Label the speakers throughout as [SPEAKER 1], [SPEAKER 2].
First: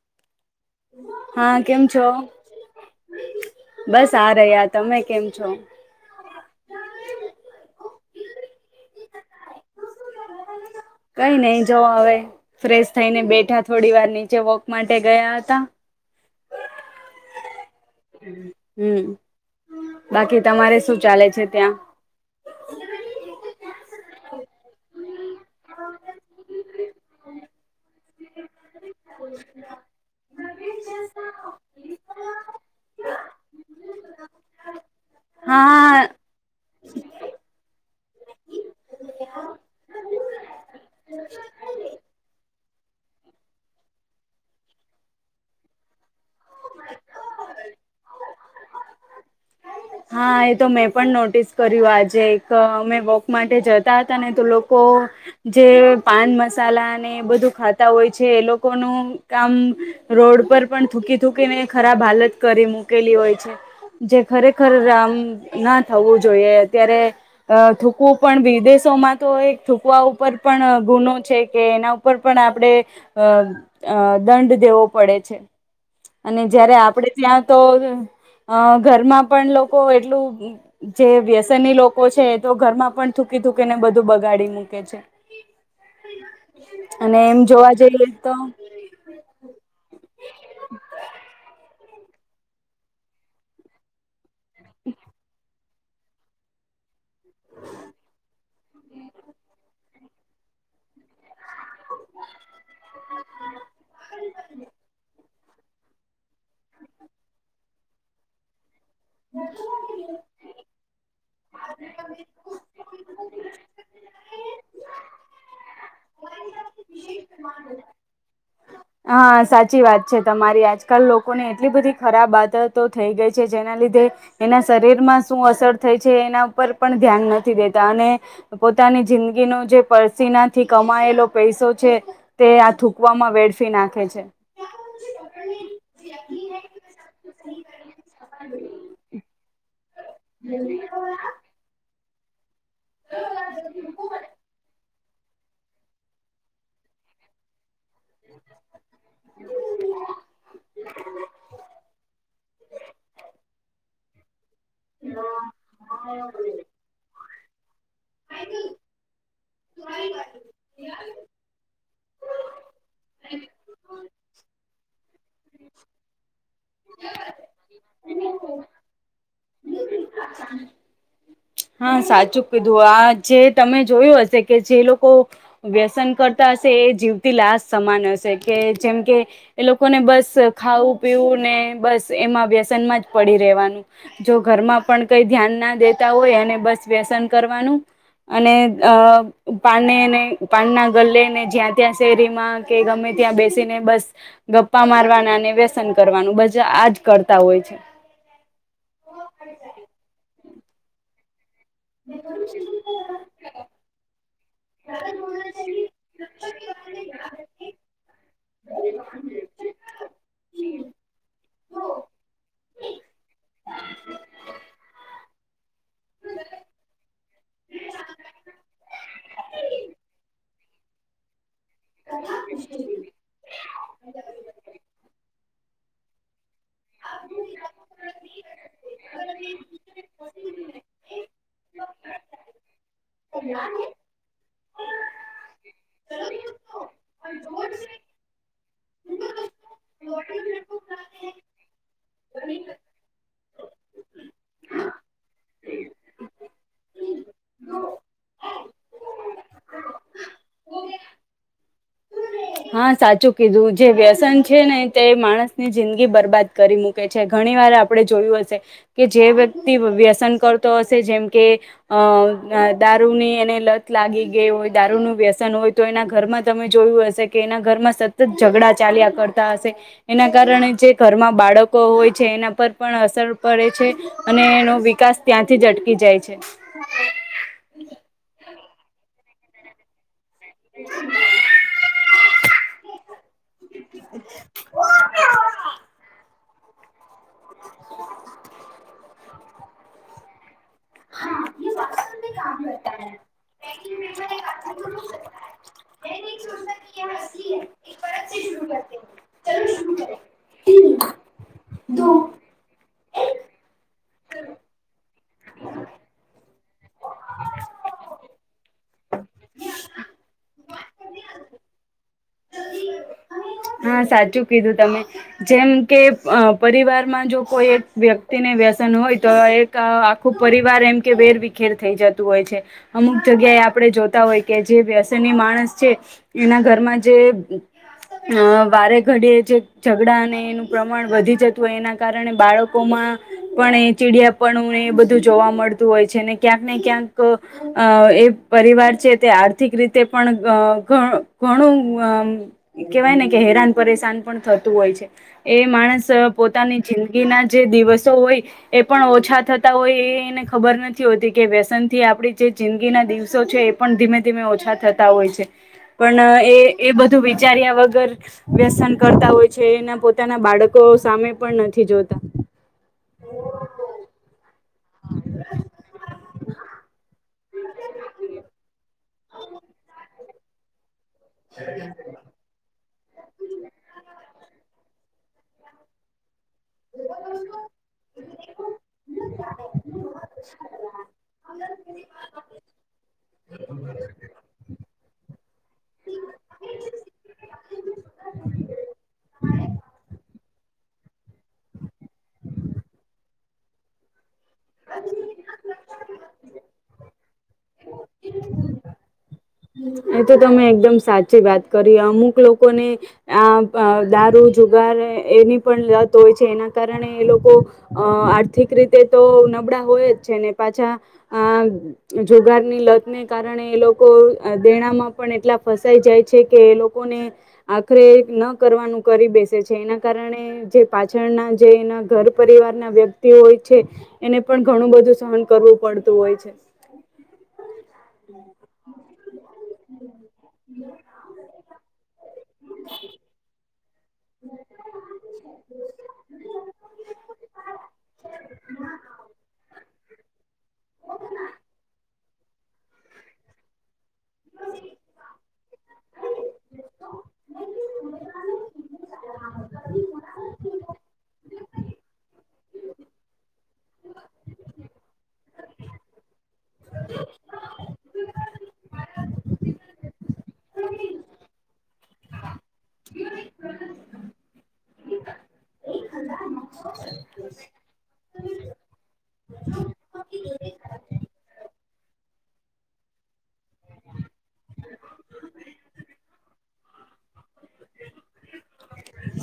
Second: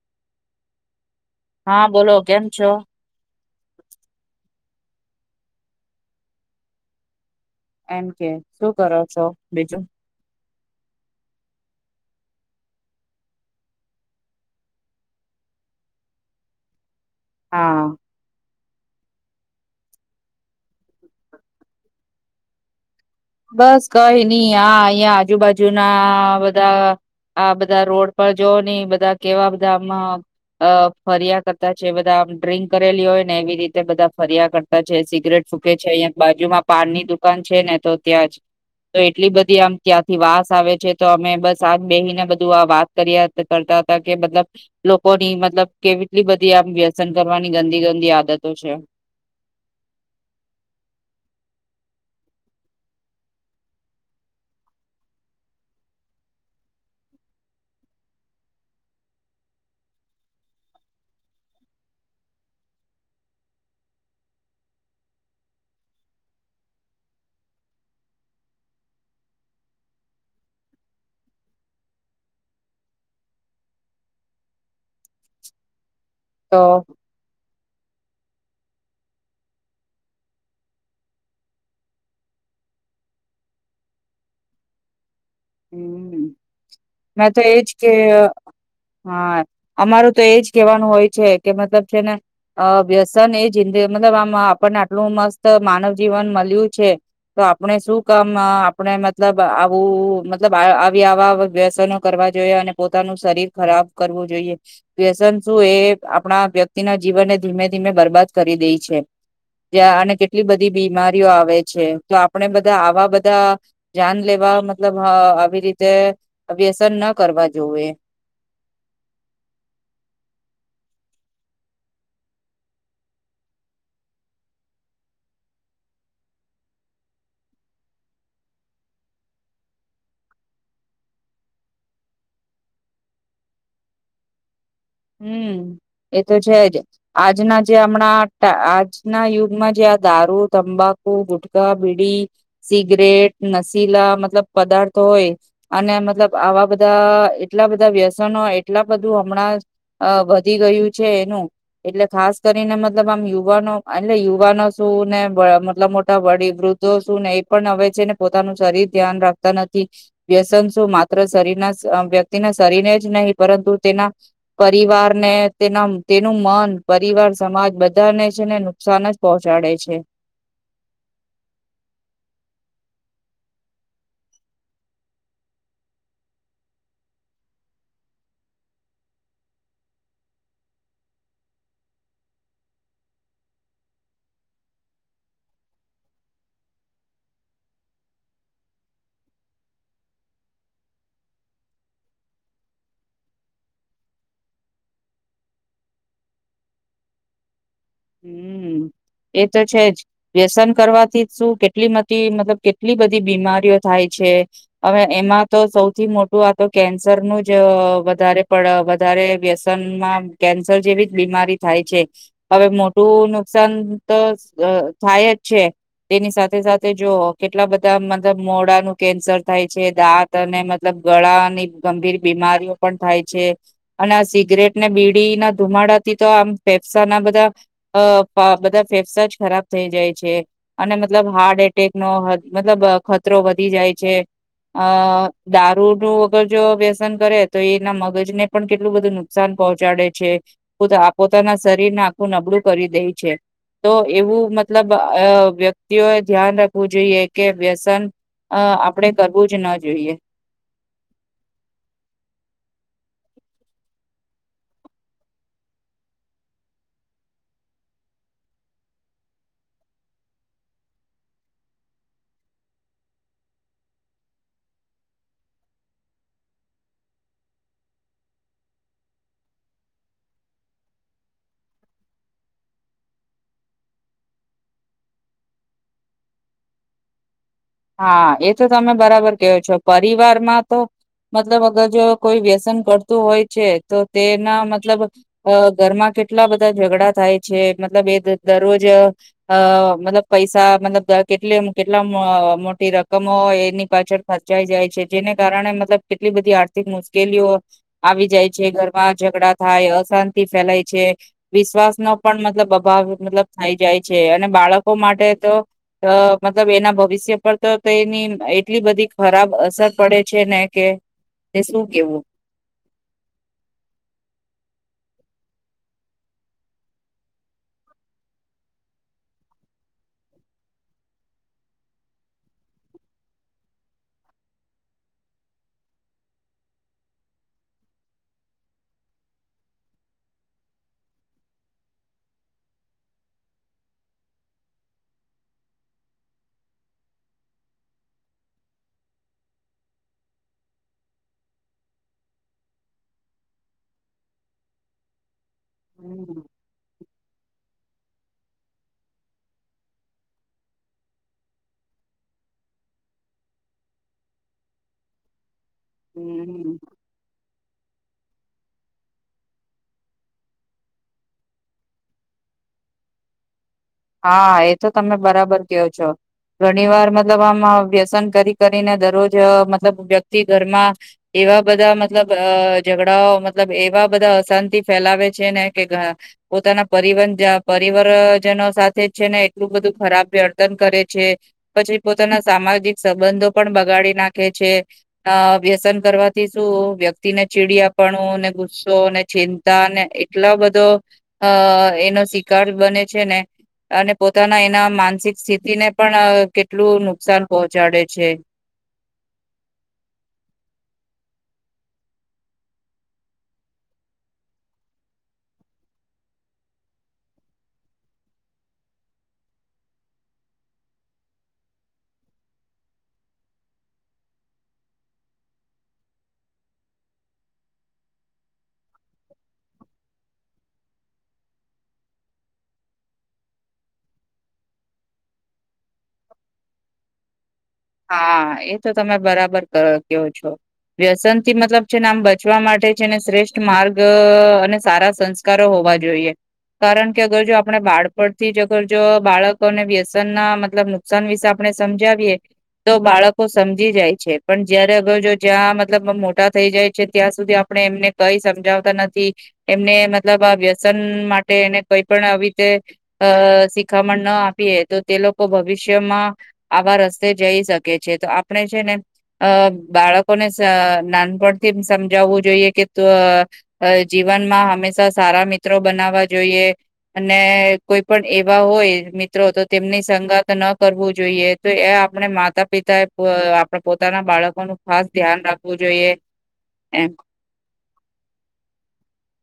[SPEAKER 1] [inaudible] હા કેમ છો?
[SPEAKER 2] બોલો કેમ છો
[SPEAKER 1] બસ આ રહ્યા તમે કેમ છો?
[SPEAKER 2] એમ કે શું કરો છો બીજું?
[SPEAKER 1] [inaudible] કઈ નઈ જઓ હવે ફ્રેશ થઈને બેઠા થોડી વાર નીચે વોક માટે ગયા હતા.
[SPEAKER 2] હા
[SPEAKER 1] હમ હમ બાકી તમારે શું ચાલે છે ત્યાં
[SPEAKER 2] બસ કઈ ની આ અહિયાં આજુબાજુના બધા આ બધા રોડ પર જોની બધા કેવા બધા આમાં અ ફર્યા કરતા છે બધા ડ્રિંક કરેલી હોયને એવી રીતે બધા ફર્યા કરતા છે સિગરેટ ફુકે છે
[SPEAKER 1] હા
[SPEAKER 2] અંયા બાજુમાં પાનની દુકાન છે ને તો ત્યાં જ તો એટલી બધી આમ ત્યાંથી વાસ આવે છે તો અમે બસ આજ બેહીને બધું આ વાત કરીયા કરતા તા કે મતલબ લોકોની મતલબ કેવી એટલી બધી આમ વ્યસન કરવાની ગંદી ગંદી આદતો છે.
[SPEAKER 1] હા એ તો મેં પણ નોટિસ કર્યું આજે એક અમે વોક માટે જતા હતા ને તો લોકો જે પાન મસાલા ને એ બધું ખાતા હોય છે. એ લોકોનું કામ રોડ પર પણ થૂકી થૂકીને ખરાબ હાલત કરી મૂકેલી હોય છે. જે ખરેખર [unintelligible] રામ ના થવું જોઈએ. અત્યારે થૂકવું પણ વિદેશોમાં તો થૂકવા ઉપર પણ ગુનો છે કે એના ઉપર પણ આપણે અ અ દંડ દેવો પડે છે. અને જયારે
[SPEAKER 2] તો
[SPEAKER 1] આપડે ત્યાં તો અ ઘરમાં પણ લોકો એટલું જે વ્યસનની લોકો છે એ તો ઘરમાં પણ થૂકી [unintelligible] બધું બગાડી મૂકે છે.
[SPEAKER 2] હમ.
[SPEAKER 1] અને
[SPEAKER 2] મે તો
[SPEAKER 1] એમ
[SPEAKER 2] એજ
[SPEAKER 1] જોવા
[SPEAKER 2] કે
[SPEAKER 1] જઈએ તો
[SPEAKER 2] હા અમારું તો એજ કેવાનું હોય છે કે મતલબ જેને અ વ્યસન એ જિંદગ મતલબ આમ આપણને આટલું મસ્ત માનવ જીવન મલ્યું છે. આપણે શું કામ આપણે મતલબ આવું મતલબ આવી આવા કરવા જોઈએ. અને પોતાનું શરીર ખરાબ કરવું જોઈએ. વ્યસન શું એ આપણા વ્યક્તિના જીવનને ધીમે ધીમે બરબાદ કરી દેઈ છે. ત્યાં અને કેટલી બધી બીમારી આવે છે. તો આપણે બધા આવા બધા જાન લેવા મતલબ હ આવી રીતે વ્યસન ન કરવા જોવે.
[SPEAKER 1] હા સાચી વાત છે તમારી. આજકાલ લોકોને એટલી બધી ખરાબ આદ તો થઈ ગઈ છે. જેના લ એના શરીરમાં શું અસર થાય છે. એના ઉપર પણ ધ્યાન નથી દેતા અને પોતા ની જિંદગીનો જે પરસીનાથી કમાયેલો પૈસો છે તે આ થૂકવામાં વેડ ફી નાખે છે.
[SPEAKER 2] હમ. એતો છે જ આજના જે અમણાં આજના યુગમાં જે દારૂ, તંબાકુ, ગુટખા, બીડી, સિગરેટ, નશીલા મતલબ પદાર્થ હોય અને મતલબ આવા બધા એટલા બધા વ્યસનો એટલા બધું અમણાં વધી ગયું છે. એનું એટલે ખાસ કરીને મતલબ આમ યુવાનો એટલે યુવાનો શું ને મતલબ મોટા વડી વૃદ્ધો શું ને એ પણ અવે છે ને પોતાનું શરીર ધ્યાન રાખ નથી. વ્યસન શું માત્ર શરીરના વ્યક્તિના શરીરને જ નહીં પરંતુ તેના પરિવાર ને તેના તેનું મન પરિવાર સમાજ બધાને છે ને નુકસાન જ પહોંચાડે છે.
[SPEAKER 1] હા સાચું કીધું. આ જે તમે જોયું હશે કે જે લોકો વ્યસન કરતા એ જીવતી લાશ સમાન હશે કે જેમ કે એ લોકોને બસ ખાવું પીવું ને બસ એમાં વ્યસન માં જ પડી રેવાનું. જો ઘરમાં પણ કઈ ધ્યાન ના દેતા હોય બસ વ્યસન કરવાનું અને અ પાનેને પાનના ગલેને જ્યાં ત્યાં શેરીમાં કે ગમે ત્યાં બેસીને બસ ગપ્પા મારવાના અને વ્યસન કરવાનું બજા આજ કરતા હોય છે.
[SPEAKER 2] હમ. એ તો છે જ વ્યસન કરવાથી શું કેટલા [unintelligible] મતલબ કેટલી બધી બીમારીઓ થાય છે. અવે એમાં તો સૌથી મોટું આતો કેન્સર નું જ વધારે પડ વધારે વ્યસનમાં કેન્સર જેવી જ બીમારી થાય છે. અવે મોટું નુકસાન તો થાય જ છે. તેની સાથે સાથે જો કેટલા બધા મતલબ મોડાનું કેન્સર થાય છે. દાંત અને મતલબ ગળા અને ગંભીર બીમારીઓ પણ થાય છે. અને આ સિગરેટ ને બીડી ના ધુમાડા થી તો આમ ફેફસા ના બધા અ બધા ફેફસા જ ખરાબ થઈ જાય છે. અને મતલબ હાર્ટ એટેક નો મતલબ ખતરો વધી જાય છે. અ દારૂ નું વગર જો વ્યસન કરે તો એના મગજ ને પણ કેટલું બધું નુકસાન પહોંચાડે છે. પોતાના શરીરને આખું નબળું કરી દે છે. તો એવું મતલબ વ્યક્તિઓએ ધ્યાન રાખવું જોઈએ કે વ્યસન અ આપણેે કરવું જ ન જોઈએ.
[SPEAKER 1] ઓ. હા સાચું કીધું જે વ્યસન છે ને તે માણસની જિંદગી બરબાદ કરી મૂકે છે ઘણી વાર આ આપણે જોયું હશે કે જે વ્યક્તિ વ વ્યસન કરતો હશે જેમ કે અ આ દારૂ ની એને લત લાગી ગઈ હોય દારૂનું વ્યસન હોય તો એના ઘરમાં તમે જોયું હશે કે એના ઘરમાં સતત ઝઘડા ચાલ્યા કરતા હશે એના કારણે જે ઘરમાં બાળકો હોય છે. એના પર પણ અસર પડે છે અને એનો વિકાસ ત્યાંથી જ અટકી જાય છે.
[SPEAKER 2] હા એ તો તમે બરાબર કેહો છો પરિવારમાં તો મતલબ અગર જો કોઈ વ્યસન કરતું હોય છે તો તેના મતલબ અ ઘરમાં કેટ ટલા બધા ઝઘડા થાય છે મતલબ એ દ દરરોજ અ મતલબ પૈસા મતલબ દ કેટલી કેટલા મ રકમો હોય એની પાછળ ખર્ચાઈ જાય છે જેને કારણે મતલબ કેટલી બધી આર્થિક મુશ્કેલીઓ આવી જાય છે ઘરમાં ઝઘડા થા ય અશાંતિ ફેલાય છે વિશ્વાસ નો પણ મતલબ અભાવ મતલબ થઈ જાય છે અને બાળ ળકો માટે તો અ મતલબ એના ભવિષ્ય પર તો તેની એટલી બધી ખરાબ અસર પડે છે ને કે એ શું કેવું.
[SPEAKER 1] અને. હા સાચું કીધું તમે જેમ કે અ પરિવારમાં જો કોઈ એક વ્યક્તિને વ્યસ અન હોય તો એક આખું પરિવાર એમ કે વેર વિખેર થઈ જતું હોય છે અમુક જગ્યાએ આપણે જોતા હોય કે જે વ્યસનની માણસ છે એના ઘરમાં જે અ વારે ઘડીએ જ ઝઘડા અને એનું પ્રમાણ વધી જતું હોય એના કારણે બાળકોમાં પણ ચીડિયાપણું એ બધું જોવા મળતું હોય છે ને ક્યાંક ને ક્યાંક અ એ પરી વાર છે તે આર્થિક રીતે પણ ધ ધ ઘણું અમ કેવાયને કે હેરાન પરેશાન પણ થતું હોય છે એ માણસ
[SPEAKER 2] હમ
[SPEAKER 1] પોતાની જિંદગી ના જે દિવસો હોય એ પણ ઓછા થતા હોય એને ખબર નથી હોતી કે વ્યસન થી આપડી જે જિંદગી ના દિવસો છે એ પણ ધીમે ધીમે ઓછા થતા હોય છે પણ એ
[SPEAKER 2] હમ.
[SPEAKER 1] એ બધું વિચાર્યા વગર વ્યસન કરતા હોય છે એના પોતાના બાળકો સામે પણ નથી જોતા [inaudible]
[SPEAKER 2] હા એ તો તમે બરાબર કેહો છો ઘણી વાર મતલબ આમ અ વ્યસન કરી ક રી ને દરરોજ અ મતલબ વ્યક્તિ ઘરમાં એવા બધા મતલબ અ ઝઘડાઓ મતલબ એવા બધા શાંતિ ફેલાવે છે ને કે ઘ પોતાના પરિવન જ પરીવરજનો સા થે છે ને એટલું બધું ખરાબ વ્યર્તન કરે છે પછી પોતાના સામાજિક સંબંધો પણ બગાડે ડી નાખે છે અ વ્યસન કરવાથી શું વ્યક્તિને ચીડીયાપણુ ને ગુસ્સો ને ચિંતા ને એટલો બધો અ એનો શિકાર બને છે ને અને પોતાના એના માનસિક સ્થિતિ ને પણ કેટલું નુકસાન પહોંચાડે છે.
[SPEAKER 1] એ તો તમે એકદમ સાચી વાત કરી અમુક લોકોને આ અ દારૂ જો દ્વારે એની પણ લત હોય છે એના કારણે એ લોકો અ આર્થિક રીતે તો નબ કપડા હોય જ છે ને પાછા અ જોગારની લત ને કારણે એ લોકો દેણામાં પણ એટલા ફસાઈ જાય છે કે એ લોકોને આખરે ન કરવાનું કરીદે છે એના કારણે જે પાછળના જે એના ઘર પરિવાર ના વ્યક્તિ હોય છે એને પણ ઘણું બધું સહન કરવું પડતું હોય છે.
[SPEAKER 2] હા એ તો તમે બરાબર કરો કેવો છો વ્યસન થી મતલબ છેને આમ બ ચવા માટે છેને શ્રેષ્ઠ માર્ગ અ અને સારા સંસ્કારો હોવા જોઈએ કારણ કે અગર જો આપણે બાળપણથી જ અગર જો બાળકોને વ્યસ ન ના મતલબ નુકસાન વિશે આપણે સમજાવીએ તો બાળકો સમજી જાય છે પણ જયારે અગર જો જ્યાં મતલબ મોટા થઈ જાય છે ત્યાં સુધી આપ આપણે એમને કઈ સમજાવતા નથી એમને મતલબ આ વ્યસન માટે એને કઈ પણ આવી રીતે અ શીખામણ ન આપીએ તો તે લોકો ભવિષ્યમાં આવા રસ્તે જઈ શકે છે તો આપણે છે ને અ બાળકોને નાનપણથી સમજાવવું જોઈએ કે તો જી વનમાં હંમેશા સારા મિત્રો બનાવવા જોઈએ, અને કોઈ પણ એવા હોય મિત્રો તો તેમની સંગાત ન કરવું જોઈએ તો એ આ પણે માતા પિતાએ આપણા પોતાના બાળકોનું ખાસ ધ્યાન રાખવું જોઈએ. એમ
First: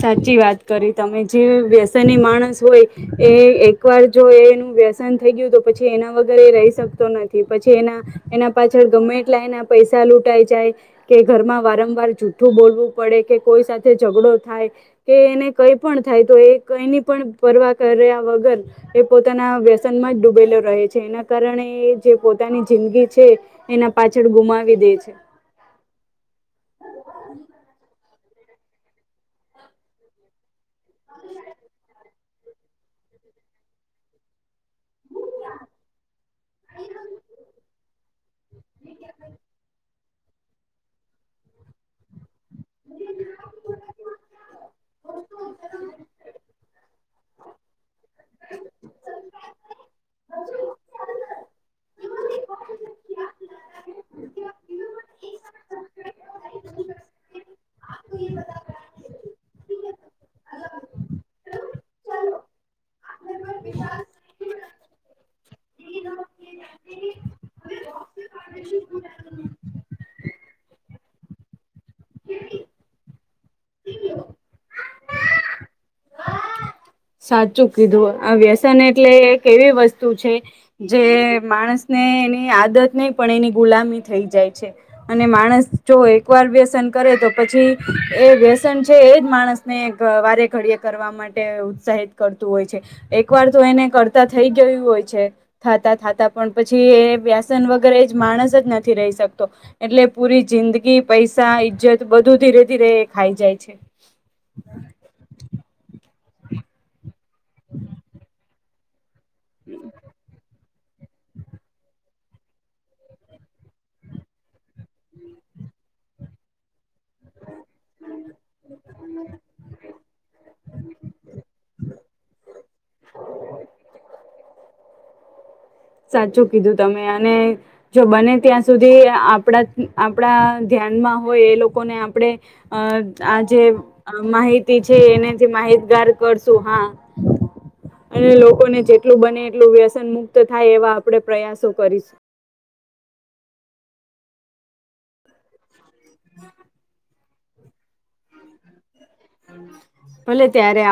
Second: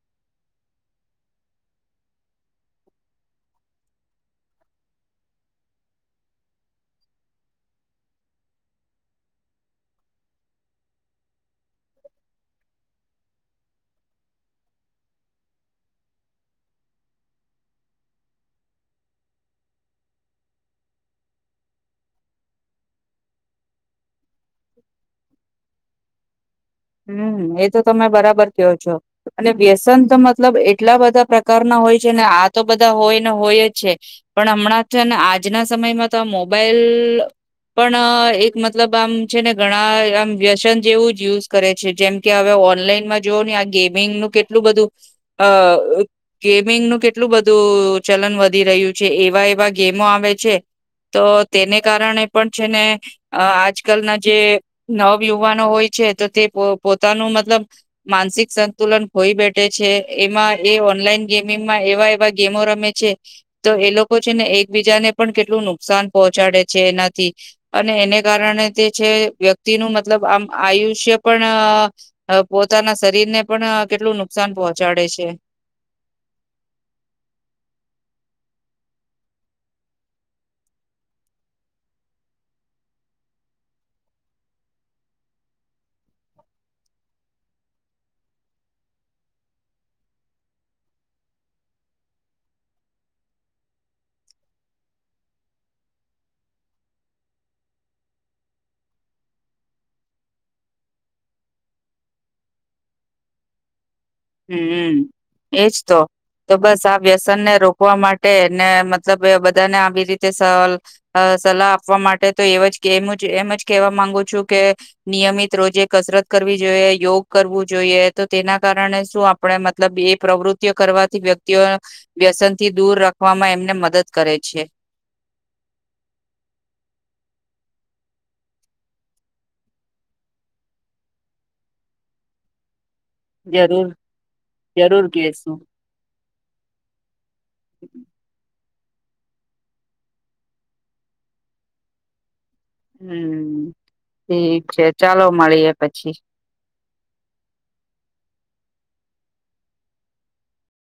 [SPEAKER 1] સાચી વાત કરી તમે જે વ્યસની માણસ હોય એ એક વાર જો એ વ્યસન થઈ ગયું તો પછી એના વગર એ રહી શકતો નથી પછી એના એના પાછળ ગમે લ પૈસા લૂંટાઈ જાય કે ઘરમાં વારંવાર જુઠ્ઠું બોલવું પડે કે કોઈ સાથે ઝઘડો થાય કે એને કઈ પણ થાય તો એ કઈની પણ પરવા કર્યા વગર એ પોતાના વ્યસનમાં જ ડૂબેલો રહે છે એના કારણે જે પોતાની જિંદગી છે એના પાછળ ગુ ગુમાવી દે છે.
[SPEAKER 2] હમ એ તો તમે બરાબર કહો છો અને વ્યસન તો મતલબ કેટલા બધા પ્રકારના હોય છે ને આ તો બધા હોય ને હોય જ છે પણ હમણાં થ ને આજના સમયમાં તો આ મોબાઈલ પણ એક મતલબ આમ છે ને ઘણા આમ વ્યસન જેવું જયુ કરે છે જેમ કે હવે ઓનલાઈનમાં જોઓ ને આ ગેમિંગ નું કેટલું બધું અ ગેમિંગનું કેટલું બધું ચલન વધી રહ્યું છે એવા એવા ગેમ માં આવે છે. તો તેને કારણે પણ છે ને આજકાલના જે નવ યુવાનો હોય છે. પોતાનું મતલબ માનસિક સંતુલન ખોઈ બેઠે છે એમાં એ ઓનલાઈન ગેમીગ એવા એવા ગેમો રમે છે તો એ લોકો છે ને એકબીજાને પણ કેટલું નુકસાન પહોંચાડે છે એનાથી અને એને કારણે તે છે વ્યક્તિ નું મતલબ આમ આયુ આયુષ્ય પણ પોતાના શરીરને પણ કેટલું નુકસાન પહોંચાડે છે.
[SPEAKER 1] સાચું કીધું આ વ્યસન એટલે એક એવી વસ્તુ છે જે માણસને એની આદત નહી પણ એની ગુલામી થઈ જાય છે અને માણસ જો એકવાર વ્યસન કરે તો પછી એ વ્યસન છે એજ માણસ ને વારે ઘડીએ કરવા માટે હિત કરતું હોય છે એક વાર તો એને કરતા થઈ ગયું હોય છે થતા થતા પણ પછી. વ્યાસન વગેરે માણસ જ નથી રહી શકતો એટલે પૂરી જિંદગી પૈસા બધું ધીરે ધીરે ખાઈ જાય છે.
[SPEAKER 2] હમમ એજ તો તો બસ આ વ્યસનને રોકવા માટે ને મતલબ બધા ને આવી રીતે સહલ અ સલાહ આપવા માટે તો એ એમ જ કેવા માંગુ છું કે નિયમિત રોજે કસરત કરવી જોઈએ યોગ કરવું જોઈએ તો તેના કારણે આપણે મતલબ એ પ્રવૃતિઓ કરવાથી વ્યક્તિઓ વ્યસન થી દૂર રાખવામાં એમને મદદ કરે છે.
[SPEAKER 1] [inaudible] સાચું કીધું તમે અને જો બને ત્યાં સુધી આપણા આપણા ધ્યાન હોય એ લોકોને આપણે અ આ જે
[SPEAKER 2] જરૂર
[SPEAKER 1] માહિતી છે
[SPEAKER 2] જરૂર
[SPEAKER 1] એનેથી
[SPEAKER 2] કહેશું.
[SPEAKER 1] માહિતગાર કરશું હા અને લોકોને જેટલું બને એટલું વ્યસન મુક્ત થાય એવા આપણે પ્રયાસો કરીશું.
[SPEAKER 2] હમ ઠીક છે ચાલો મળીએ પછી‌.
[SPEAKER 1] ભલે ત્યારે આવ